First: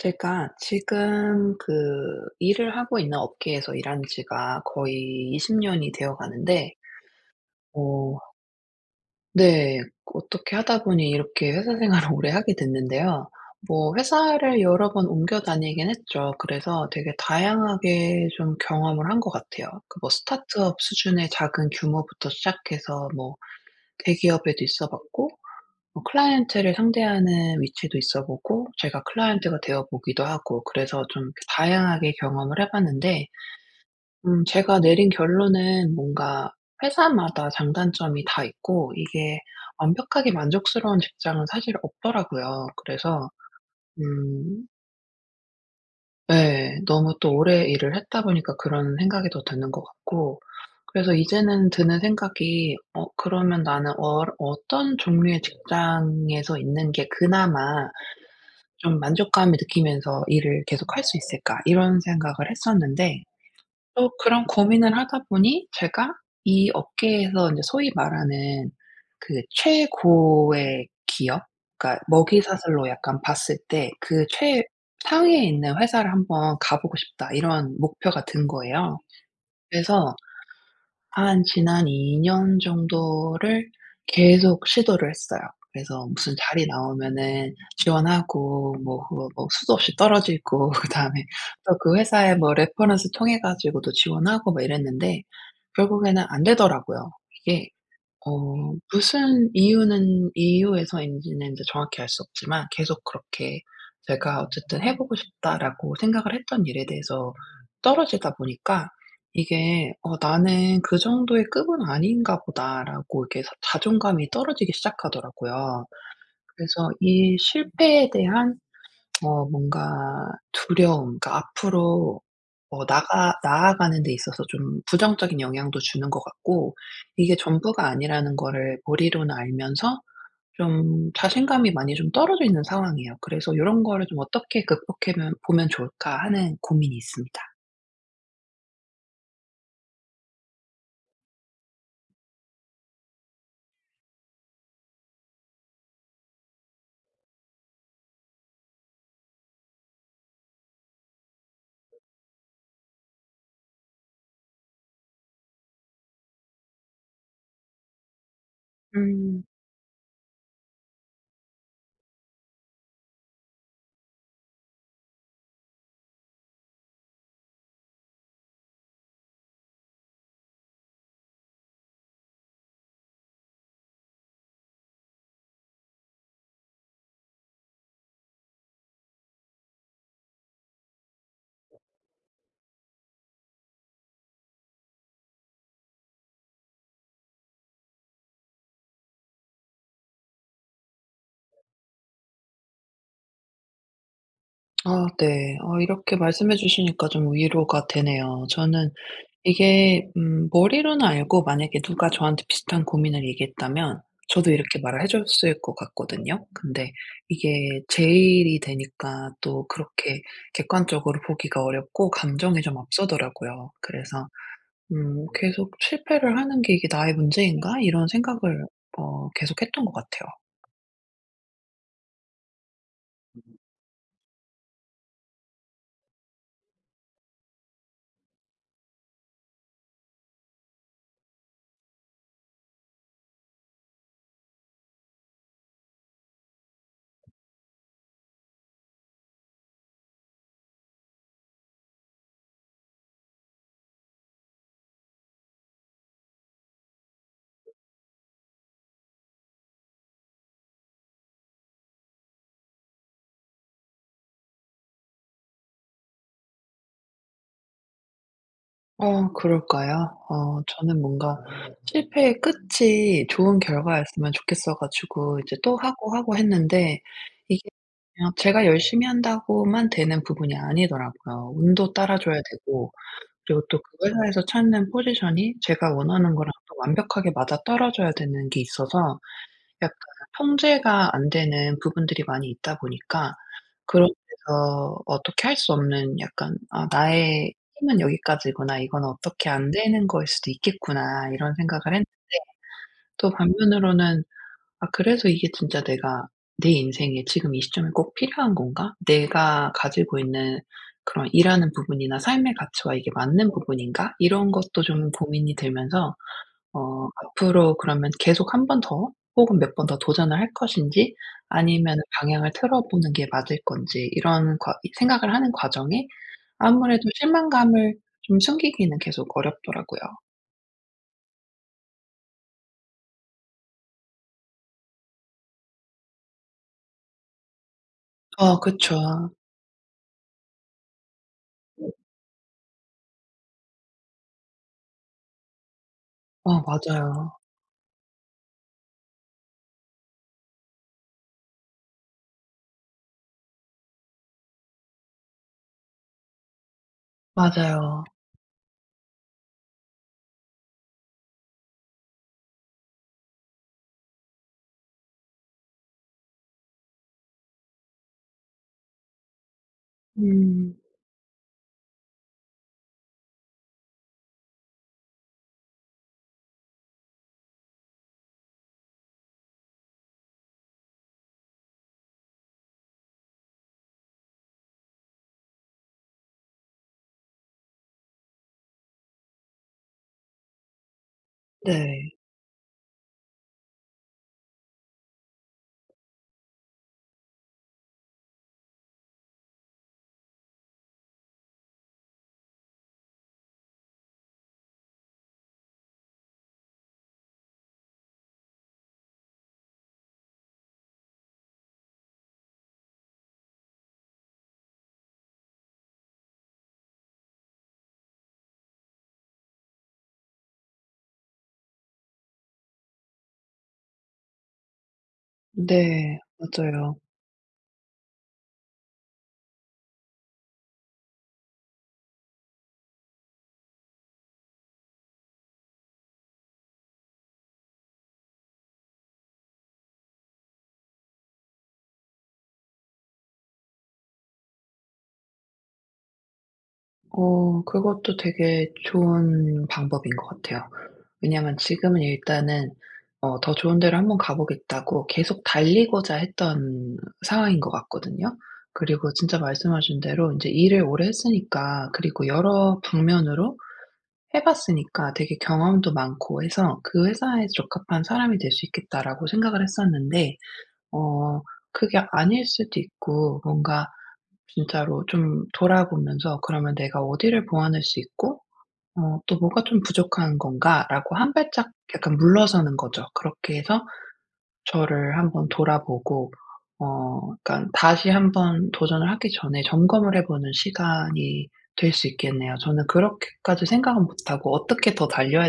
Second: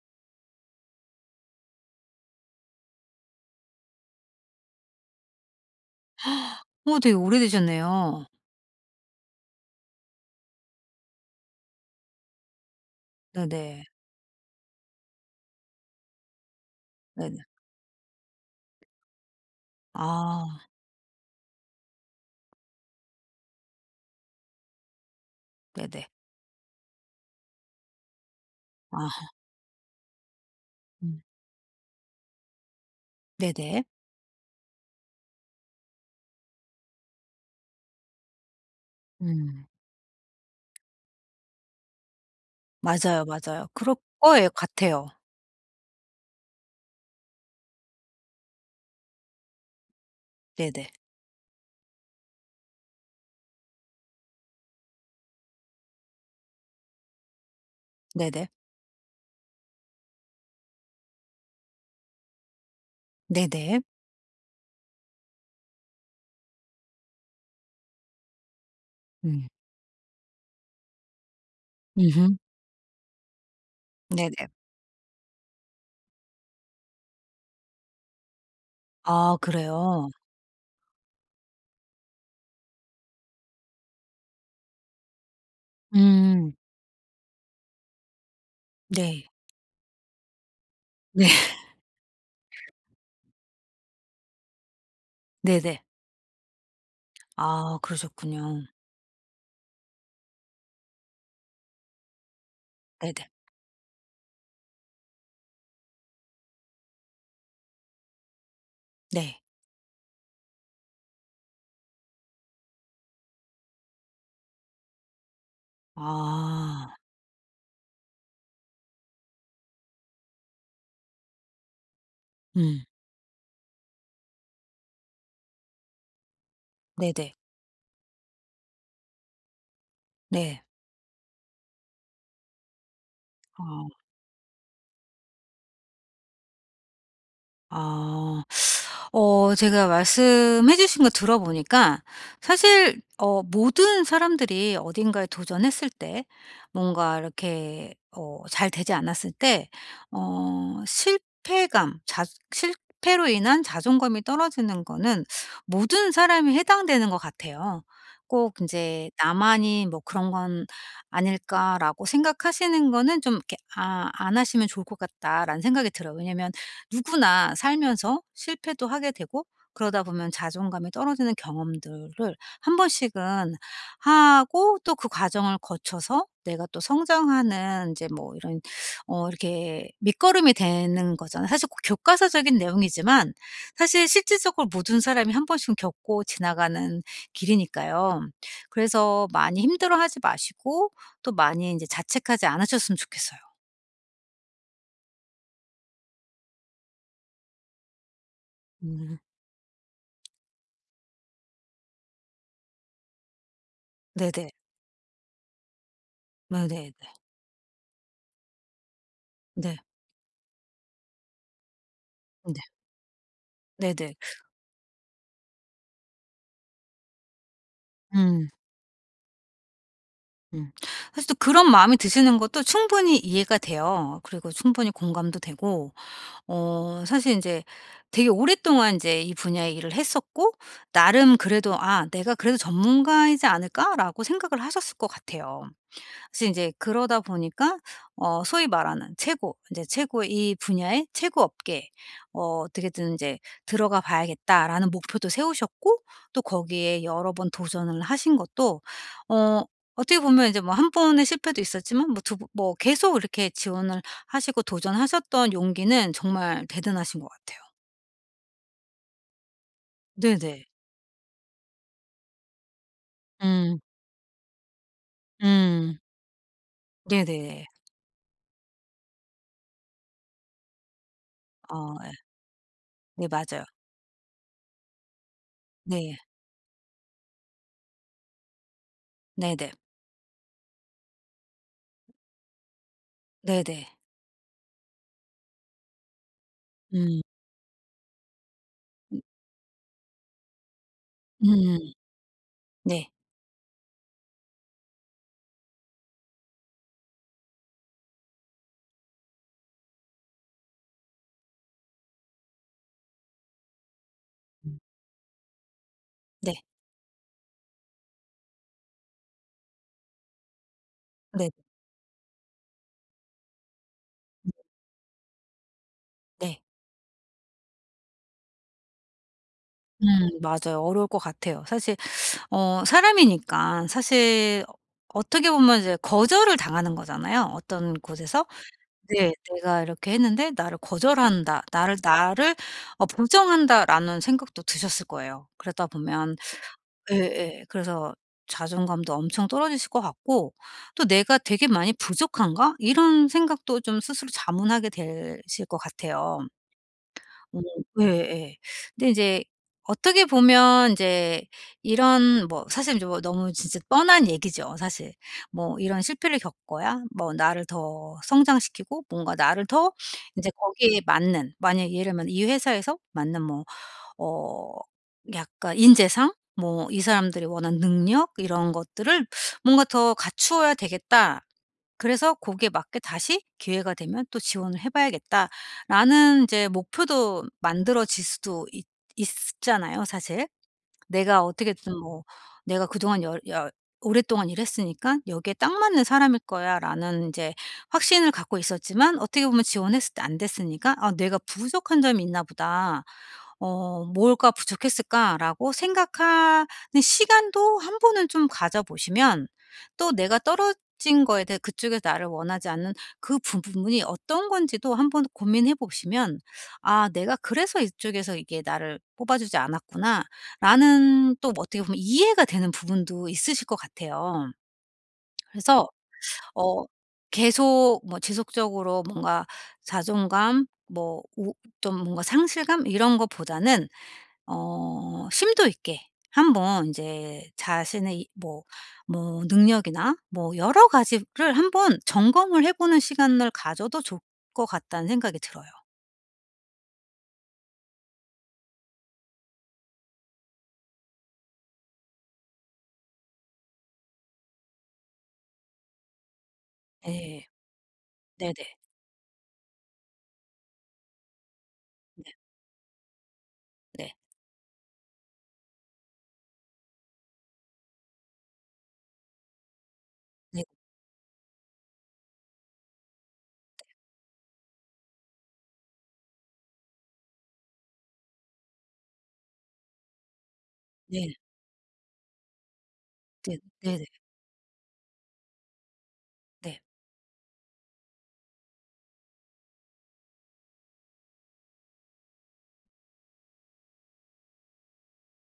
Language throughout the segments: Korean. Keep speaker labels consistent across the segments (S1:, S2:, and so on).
S1: 제가 지금 그 일을 하고 있는 업계에서 일한 지가 거의 20년 년이 되어 가는데
S2: 되게 오래되셨네요.
S1: 어 네. 어떻게 하다 보니 이렇게 회사 생활을 오래 하게 됐는데요.
S2: 네네.
S1: 뭐 회사를 여러 번 옮겨 다니긴 했죠. 그래서 되게
S2: 네네.
S1: 다양하게 좀 경험을 한 것 같아요. 그 뭐
S2: 아
S1: 스타트업 수준의 작은 규모부터 시작해서 뭐 대기업에도 있어 봤고
S2: 네네.
S1: 클라이언트를 상대하는 위치도 있어 보고 제가
S2: 아
S1: 클라이언트가 되어 보기도 하고 그래서
S2: 음.
S1: 좀 다양하게 경험을 해 봤는데
S2: 네네.
S1: 제가 내린 결론은 뭔가 회사마다 장단점이 다 있고 이게
S2: 음.
S1: 완벽하게 만족스러운 직장은 사실 없더라고요.
S2: 맞아요,
S1: 그래서
S2: 맞아요. 그럴 거예요
S1: 음
S2: 같아요.
S1: 네, 너무 또 오래 일을 했다 보니까 그런 생각이 더 드는 것 같고,
S2: 네네.
S1: 그래서 이제는 드는 생각이 그러면 나는 어떤 종류의 직장에서 있는 게 그나마
S2: 네네.
S1: 좀 만족감을 느끼면서 일을 계속할 수 있을까?' 이런 생각을 했었는데,
S2: 네네.
S1: 또 그런 고민을 하다 보니 제가 이 업계에서 인제 소위 말하는 그
S2: 음.
S1: 최고의 기업, 그러니까
S2: 음음.
S1: 먹이사슬로 약간 봤을 때 그
S2: 네네.
S1: 최 상위에 있는 회사를 '한번 가 보고 싶다.' 이런 목표가 든 거예요.
S2: 아 그래요?
S1: 그래서 한 지난 2년 정도를 계속 시도를 했어요. 그래서 무슨
S2: 음.
S1: 자리 나오면은 지원하고 뭐
S2: 네.
S1: 그거 뭐 수도 없이 떨어지고 그다음에
S2: 네.
S1: 또 그 회사에 뭐 레퍼런스 통해 가지고도 지원하고 막 이랬는데
S2: 네네.
S1: 결국에는 안 되더라고요, 이게.
S2: 아 그러셨군요.
S1: 어 무슨 이유는 이유에서인지는 제 정확히 알 수 없지만 계속
S2: 네네.
S1: 그렇게 제가 어쨌든 '해 보고 싶다.'라고 생각을 했던 일에 대해서 떨어지다 보니까
S2: 네.
S1: 이게 나는 그 정도의 급은 아닌가 보다.'라고 이렇게 자 자존감이 떨어지기 시작하더라고요. 그래서
S2: 아.
S1: 이 실패에 대한 뭔가 두려움, 그러니까 앞으로
S2: 음.
S1: 나가 나아가는 데 있어서 좀 부정적인 영향도 주는 것 같고,
S2: 네네.
S1: 이게 전부가 아니라는 거를 머리로는 알면서
S2: 네.
S1: 좀 자신감이 많이 좀 떨어져 있는 상황이에요. 그래서 이런
S2: 아.
S1: 거를 좀 어떻게 극복해면 보면 좋을까 하는 고민이 있습니다.
S2: 아. 제가 말씀해 주신 거 들어보니까 사실 모든 사람들이 어딘가에 도전했을 때 뭔가 이렇게 잘 되지 않았을 때 어 실패감 자 실패로 인한 자존감이 떨어지는 거는 모든 사람이 해당되는 것 같아요. 꼭 이제
S1: 음.
S2: '나만이 뭐 그런 건 아닐까.'라고 생각하시는 거는 좀 이렇게 안 하시면 좋을 것 같다라는 생각이 들어요. 왜냐면 누구나 살면서 실패도 하게 되고 그러다 보면 자존감이 떨어지는 경험들을 한 번씩은 하고 또 그 과정을 거쳐서 내가 또 성장하는 이제 뭐 이런 이렇게 밑거름이 되는 거잖아요. 사실 꼭 교과서적인 내용이지만 사실 실질적으로 모든 사람이 한 번씩은 겪고 지나가는 길이니까요. 그래서 많이 힘들어하지 마시고 또 많이 이제 자책하지 않으셨으면 좋겠어요.
S1: 아 네. 이렇게 말씀해 주시니까 좀 위로가 되네요. 저는
S2: 음.
S1: 이게 머리로는 알고, 만약에 누가 저한테 비슷한 고민을 얘기했다면
S2: 네네.
S1: 저도 이렇게 말을 해 줬을 것 같거든요. 근데
S2: 네네네.
S1: 이게 제 일이 되니까 또
S2: 네.
S1: 그렇게 객관적으로 보기가 어렵고
S2: 네.
S1: 감정이 좀 앞서더라고요.
S2: 네네.
S1: 그래서 계속 '실패를 하는 게 이게 나의 문제인가?' 이런
S2: 음.
S1: 생각을 계속했던 것 같아요.
S2: 음. 사실 또 그런 마음이 드시는 것도 충분히 이해가 돼요. 그리고 충분히 공감도 되고 사실 이제 되게 오랫동안 이제 이 분야의 일을 했었고 나름 그래도 '아 내가 그래도 전문가이지 않을까?'라고 생각을 하셨을 것 같아요. 그래서 이제 그러다 보니까 소위 말하는 최고 이제 최고 이 분야의 최고 업계에 어떻게든 이제 '들어가 봐야겠다.'라는 목표도 세우셨고 또 거기에 여러 번 도전을 하신 것도 어 어떻게 보면 이제 뭐 한 번의 실패도 있었지만 뭐 두 번 뭐 계속 이렇게 지원을 하시고 도전하셨던 용기는 정말 대단하신 것 같아요.
S1: 그럴까요?
S2: 네네.
S1: 저는 뭔가 실패의 끝이 좋은
S2: 음.
S1: 결과였으면 좋겠어 가지고 이제 또
S2: 음.
S1: 하고 하고 했는데 이게
S2: 네네.
S1: 그냥 제가 열심히 한다고만 되는 부분이 아니더라고요. 운도
S2: 예.
S1: 따라줘야 되고,
S2: 네
S1: 그리고
S2: 맞아요.
S1: 또 그 회사에서 찾는 포지션이 제가
S2: 네.
S1: 원하는 거랑 또 완벽하게 맞아떨어져야 되는 게 있어서
S2: 네네.
S1: 약간 통제가 안 되는 부분들이 많이 있다 보니까
S2: 네네.
S1: 그런 데서 어떻게 할 수 없는 약간 '아
S2: 음.
S1: 나의 힘은 여기까지구나. 이건
S2: 음.
S1: 어떻게 안 되는 거일 수도 있겠구나.' 이런 생각을
S2: 음.
S1: 했는데,
S2: 네.
S1: 또 반면으로는 '아 그래서 이게 진짜 내가 내 인생에 지금 이 시점에 꼭 필요한 건가? 내가 가지고 있는 그런 일하는 부분이나 삶의 가치와 이게 맞는 부분인가?' 이런 것도 좀 고민이 들면서
S2: 네.
S1: 앞으로 그러면 계속 한 번 더 혹은 몇 번 더 도전을 할 것인지,
S2: 네.
S1: 아니면 방향을 틀어 보는 게 맞을 건지 이런 과 생각을 하는 과정에
S2: 네.
S1: 아무래도 실망감을 좀 숨기기는 계속 어렵더라고요.
S2: 음 맞아요. 어려울 것 같아요. 사실 사람이니까 사실 어떻게 보면 이제 거절을 당하는 거잖아요. 어떤 곳에서
S1: 아
S2: 네
S1: 그쵸.
S2: '내가 이렇게 했는데 나를 거절한다. 나를 나를 부정한다.'라는 생각도 드셨을 거예요. 그러다 보면
S1: 아 맞아요.
S2: 예예. 그래서 자존감도 엄청 떨어지실 것 같고 또 '내가 되게 많이 부족한가?' 이런 생각도 좀 스스로 자문하게 되실 것 같아요. 어
S1: 맞아요.
S2: 예예. 근데 인제 어떻게 보면 인제 이런 뭐 사실 인제 뭐 너무 진짜 뻔한 얘기죠 사실. 뭐 이런 실패를 겪어야 뭐 나를 더 성장시키고 뭔가 나를 더 인제
S1: 음.
S2: 거기에 맞는 만약에 예를 들면 이 회사에서 맞는 뭐 어 약간 인재상 뭐 '이 사람들이 원하는 능력 이런 것들을 뭔가 더 갖추어야 되겠다. 그래서 거기에 맞게 다시 기회가 되면 또 지원을 해 봐야겠다.'라는 이제 목표도 만들어질 수도 있 있잖아요 사실. 내가 어떻게든
S1: 네.
S2: 뭐 '내가 그동안 여 여 오랫동안 일했으니까 여기에 딱 맞는 사람일 거야.'라는 이제 확신을 갖고 있었지만 어떻게 보면 지원했을 때 안 됐으니까 '아 내가 부족한 점이 있나 보다. 뭘까 부족했을까?'라고 생각하는 시간도 한 번은 좀 가져 보시면 또 내가 떨어진 거에 대해 그쪽에서 나를 원하지 않는 그 부분이 어떤 건지도 한번 고민해 보시면 '아 내가 그래서 이쪽에서 이게 나를 뽑아 주지 않았구나.' 라는 또 뭐 어떻게 보면 이해가 되는 부분도 있으실 것 같아요. 그래서
S1: 네.
S2: 어
S1: 맞아요.
S2: 계속 뭐 지속적으로 뭔가 자존감 뭐 좀 뭔가 상실감 이런 것보다는 심도 있게 한번 인제 자신의 이 뭐 능력이나 뭐 여러 가지를 한번 점검을 해 보는 시간을 가져도 좋을 것 같다는 생각이 들어요.
S1: 그것도 되게 좋은 방법인 것 같아요. 왜냐하면 지금은 일단은 '더 좋은 데로 한번 가 보겠다.'고 계속 달리고자 했던
S2: 예.
S1: 상황인 것 같거든요.
S2: 네네.
S1: 그리고 진짜 말씀하신 대로 이제 일을 오래 했으니까,
S2: 네.
S1: 그리고 여러 방면으로
S2: 네.
S1: 해 봤으니까 되게 경험도 많고 해서 '그 회사에 적합한 사람이 될 수 있겠다.'라고 생각을 했었는데,
S2: 네.
S1: 어 그게 아닐 수도 있고, 뭔가 진짜로 좀 돌아보면서 '그러면 내가 어디를 보완할 수 있고 또 뭐가 좀 부족한 건가?'라고 한
S2: 네.
S1: 발짝 약간 물러서는 거죠. 그렇게
S2: 네.
S1: 해서
S2: 네네.
S1: 저를 한번 돌아보고
S2: 네.
S1: 그러니까 다시 한번 도전을 하기 전에 점검을 해 보는 시간이 될 수 있겠네요. 저는 그렇게까지 생각은 못 하고 어떻게 더 달려야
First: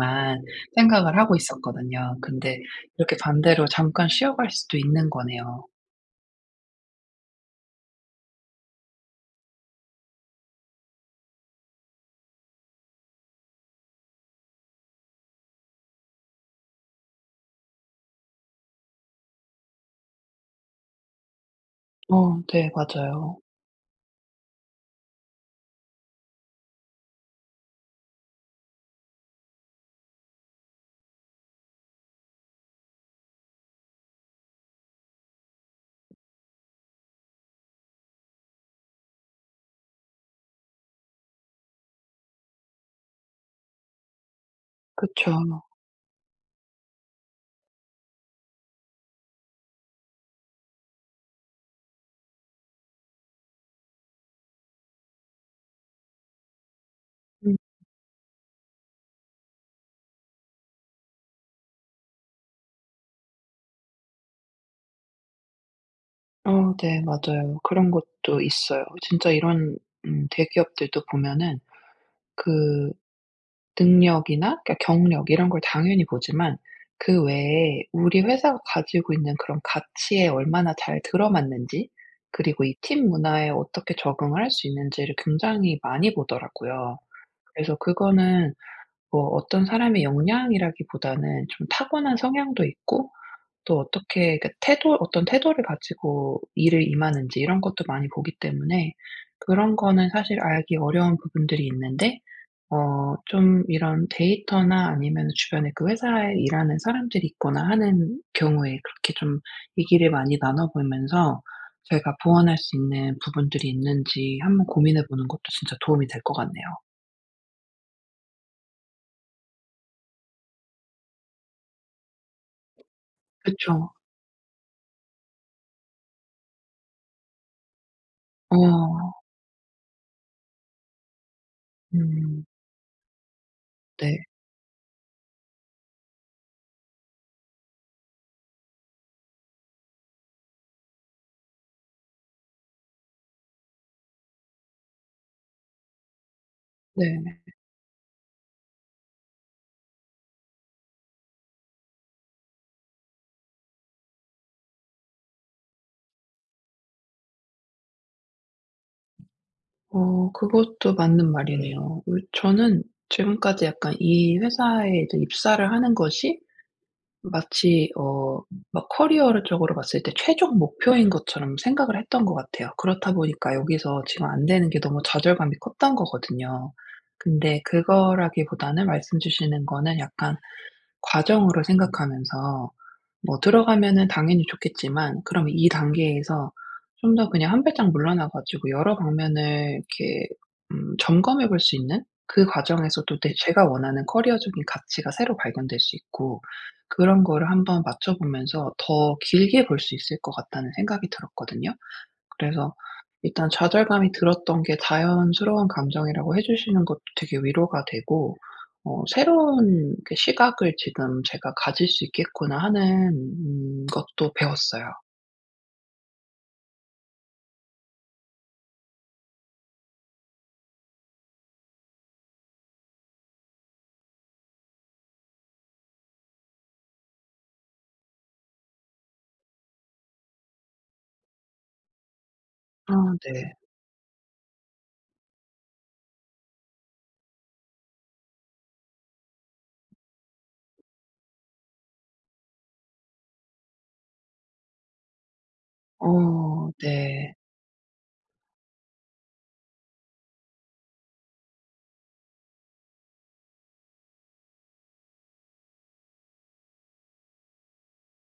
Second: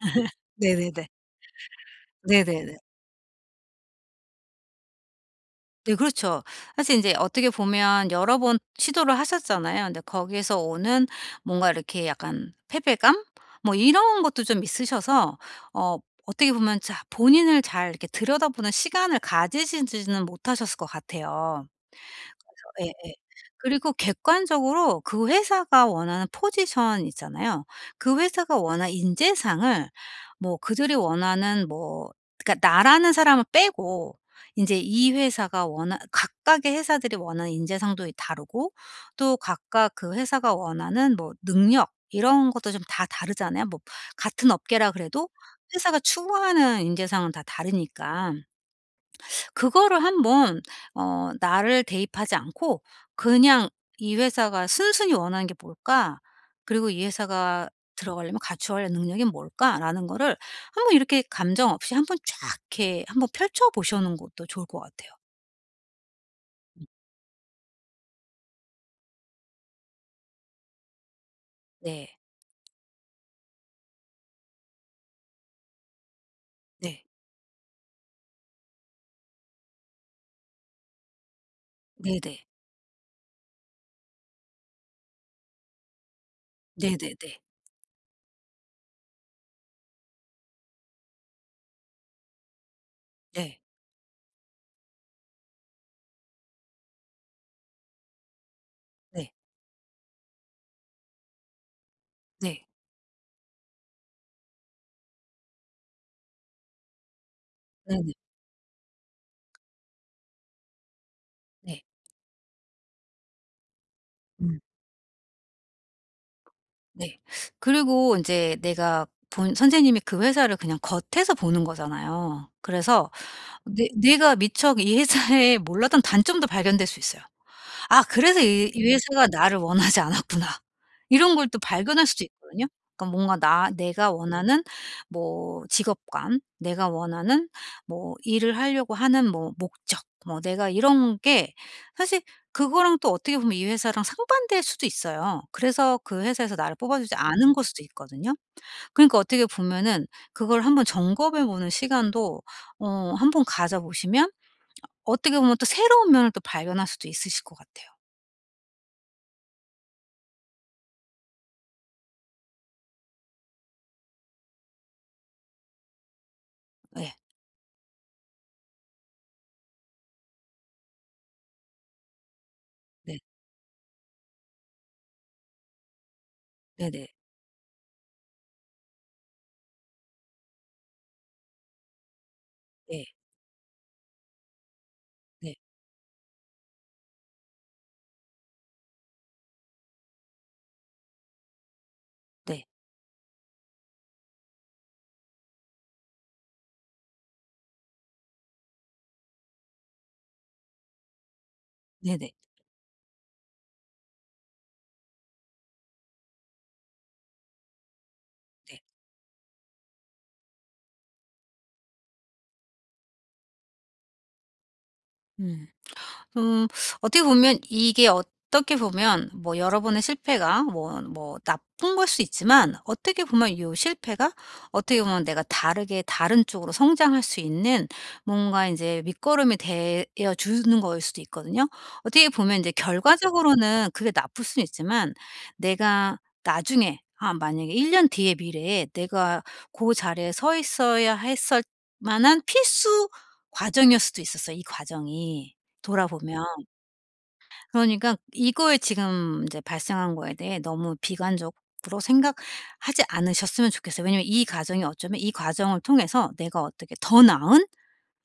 S2: 네네네.
S1: 생각을 하고 있었거든요. 근데
S2: 네네네.
S1: 이렇게 반대로 잠깐 쉬어갈 수도 있는 거네요.
S2: 네 그렇죠. 사실 인제 어떻게 보면 여러 번 시도를 하셨잖아요. 근데 거기에서 오는 뭔가 이렇게 약간 패배감 뭐 이런 것도 좀 있으셔서 어 어떻게 보면 자 본인을 잘 이렇게 들여다보는 시간을 가지시지는 못하셨을 것 같아요.
S1: 네
S2: 예예.
S1: 맞아요.
S2: 그리고 객관적으로 그 회사가 원하는 포지션 있잖아요. 그 회사가 원하는 인재상을 뭐 그들이 원하는 뭐 그러니까 나라는 사람을 빼고 인제 이 회사가 원하 각각의 회사들이 원하는 인재상도 이 다르고 또 각각 그 회사가 원하는 뭐 능력 이런 것도 좀 다 다르잖아요. 뭐 같은 업계라 그래도
S1: 그쵸.
S2: 회사가 추구하는 인재상은 다 다르니까. 그거를 한번 나를 대입하지 않고 그냥 '이 회사가 순순히 원하는 게 뭘까? 그리고 이 회사가 들어가려면 갖추어야 할 능력이 뭘까?'라는 거를 한번 이렇게 감정 없이 한번 쫙 이렇게 한번 펼쳐 보시는 것도 좋을 것 같아요.
S1: 네. 맞아요. 그런 것도 있어요. 진짜 이런 대기업들도 보면은
S2: 네.
S1: 그 능력이나, 그러니까 경력 이런 걸 당연히 보지만
S2: 네.
S1: 그 외에 우리 회사가 가지고 있는 그런 가치에 얼마나 잘 들어맞는지,
S2: 네네.
S1: 그리고 이 팀 문화에 어떻게 적응을 할 수 있는지를 굉장히 많이 보더라고요.
S2: 네네네.
S1: 그래서 그거는 뭐 어떤 사람의 역량이라기보다는 좀 타고난 성향도 있고,
S2: 네.
S1: 또 어떻게 그 태도 어떤 태도를 가지고 일을 임하는지 이런 것도 많이 보기 때문에
S2: 네.
S1: 그런 거는 사실 알기 어려운 부분들이 있는데,
S2: 네.
S1: 좀 이런 데이터나, 아니면 주변에 그 회사에 일하는 사람들이 있거나
S2: 네네.
S1: 하는 경우에 그렇게 좀 얘기를 많이 나눠
S2: 네. 네,
S1: 보면서
S2: 네, 네, 네,
S1: 저희가 보완할 수 있는 부분들이 있는지
S2: 음
S1: 한번 고민해 보는 것도 진짜 도움이 될 것 같네요.
S2: 네. 그리고 이제 내가 본 선생님이 그 회사를 그냥 겉에서 보는 거잖아요. 그래서 내
S1: 그쵸.
S2: 내가 미처 이 회사에 몰랐던 단점도 발견될 수 있어요. '아 그래서 이
S1: 어.
S2: 회사가 나를 원하지 않았구나.' 이런 걸 또 발견할 수도
S1: 음.
S2: 있거든요. 그러니까 뭔가 나 내가
S1: 네.
S2: 원하는 뭐 직업관, 내가 원하는 뭐 일을 하려고 하는 뭐 목적, 뭐 내가 이런 게 사실 그거랑 또 어떻게 보면 이 회사랑 상반될 수도 있어요. 그래서 그 회사에서 나를 뽑아주지
S1: 네.
S2: 않은 걸 수도 있거든요. 그러니까 어떻게 보면은 그걸 한번 점검해 보는 시간도 어 한번 가져 보시면 어떻게 보면 또 새로운 면을 또 발견할 수도 있으실 것 같아요.
S1: 그것도 맞는 말이네요. 저는 지금까지 약간 이 회사에 이제 입사를 하는 것이
S2: 예.
S1: 마치 막 커리어적으로 봤을 때 최종 목표인 것처럼 생각을 했던 것 같아요. 그렇다
S2: 네.
S1: 보니까 여기서 지금 안 되는 게 너무 좌절감이 컸던 거거든요.
S2: 네네.
S1: 근데 그거라기보다는 말씀 주시는 거는 약간 과정으로 생각하면서
S2: 네.
S1: 뭐 들어가면은 당연히 좋겠지만, 그럼
S2: 네.
S1: 이 단계에서 좀 더 그냥 한 발짝 물러나 가지고 여러 방면을 이렇게 점검해 볼 수 있는 그
S2: 네.
S1: 과정에서 또 내 제가 원하는 커리어적인 가치가 새로 발견될 수 있고, 그런 거를 한번 맞춰 보면서 더 길게 볼 수 있을 것 같다는 생각이 들었거든요.
S2: 네네. 네.
S1: 그래서 일단 좌절감이 들었던 게 자연스러운 감정이라고 해 주시는 것도 되게 위로가 되고,
S2: 네.
S1: 새로운 그 시각을 지금 제가 가질 수 있겠구나 하는 것도 배웠어요.
S2: 음. 음 어떻게 보면 이게 어떻게 보면 뭐 여러분의 실패가 뭐 나쁜 걸 수 있지만 어떻게 보면 이 실패가 어떻게 보면 내가 다르게 다른 쪽으로 성장할 수 있는 뭔가 이제 밑거름이 되어 주는 거일 수도 있거든요. 어떻게 보면 이제
S1: 아 네.
S2: 결과적으로는 그게 나쁠 수는 있지만 내가 나중에 만약에 1년 뒤의 미래에 내가 그 자리에 서 있어야 했을 만한 필수 과정이었을 수도 있었어요, 이 과정이. 돌아보면.
S1: 네.
S2: 그러니까 이거에 지금 이제 발생한 거에 대해 너무 비관적으로 생각하지 않으셨으면 좋겠어요. 왜냐면 이 과정이 어쩌면 이 과정을 통해서 내가 어떻게 더 나은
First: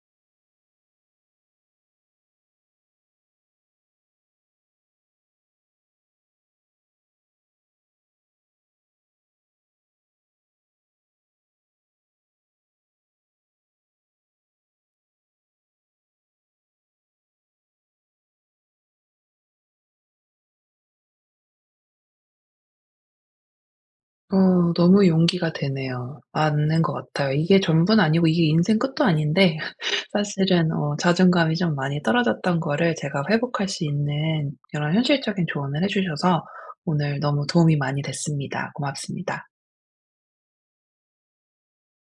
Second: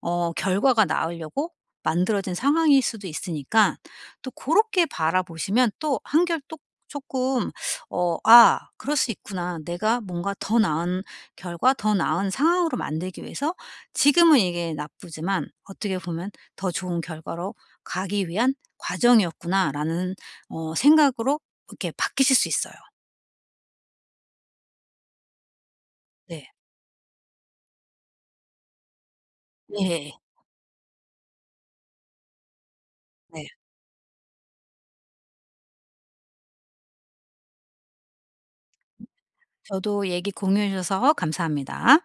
S2: 결과가 나으려고 만들어진 상황일 수도 있으니까 또 그렇게 바라보시면 또 한결 또 조금 '아 그럴 수 있구나. 내가 뭔가 더 나은 결과 더 나은 상황으로 만들기 위해서 지금은 이게 나쁘지만 어떻게 보면 더 좋은 결과로 가기 위한 과정이었구나.'라는 생각으로 이렇게 바뀌실 수 있어요.
S1: 너무 용기가 되네요.
S2: 네.
S1: 맞는 것 같아요. 이게 전부는 아니고 이게 인생 끝도 아닌데
S2: 네.
S1: 사실은, 자존감이 좀 많이 떨어졌던 거를 제가
S2: 네.
S1: 회복할 수 있는 이런 현실적인 조언을 해 주셔서 오늘 너무 도움이 많이 됐습니다. 고맙습니다.
S2: 저도 얘기 공유해 주셔서 감사합니다.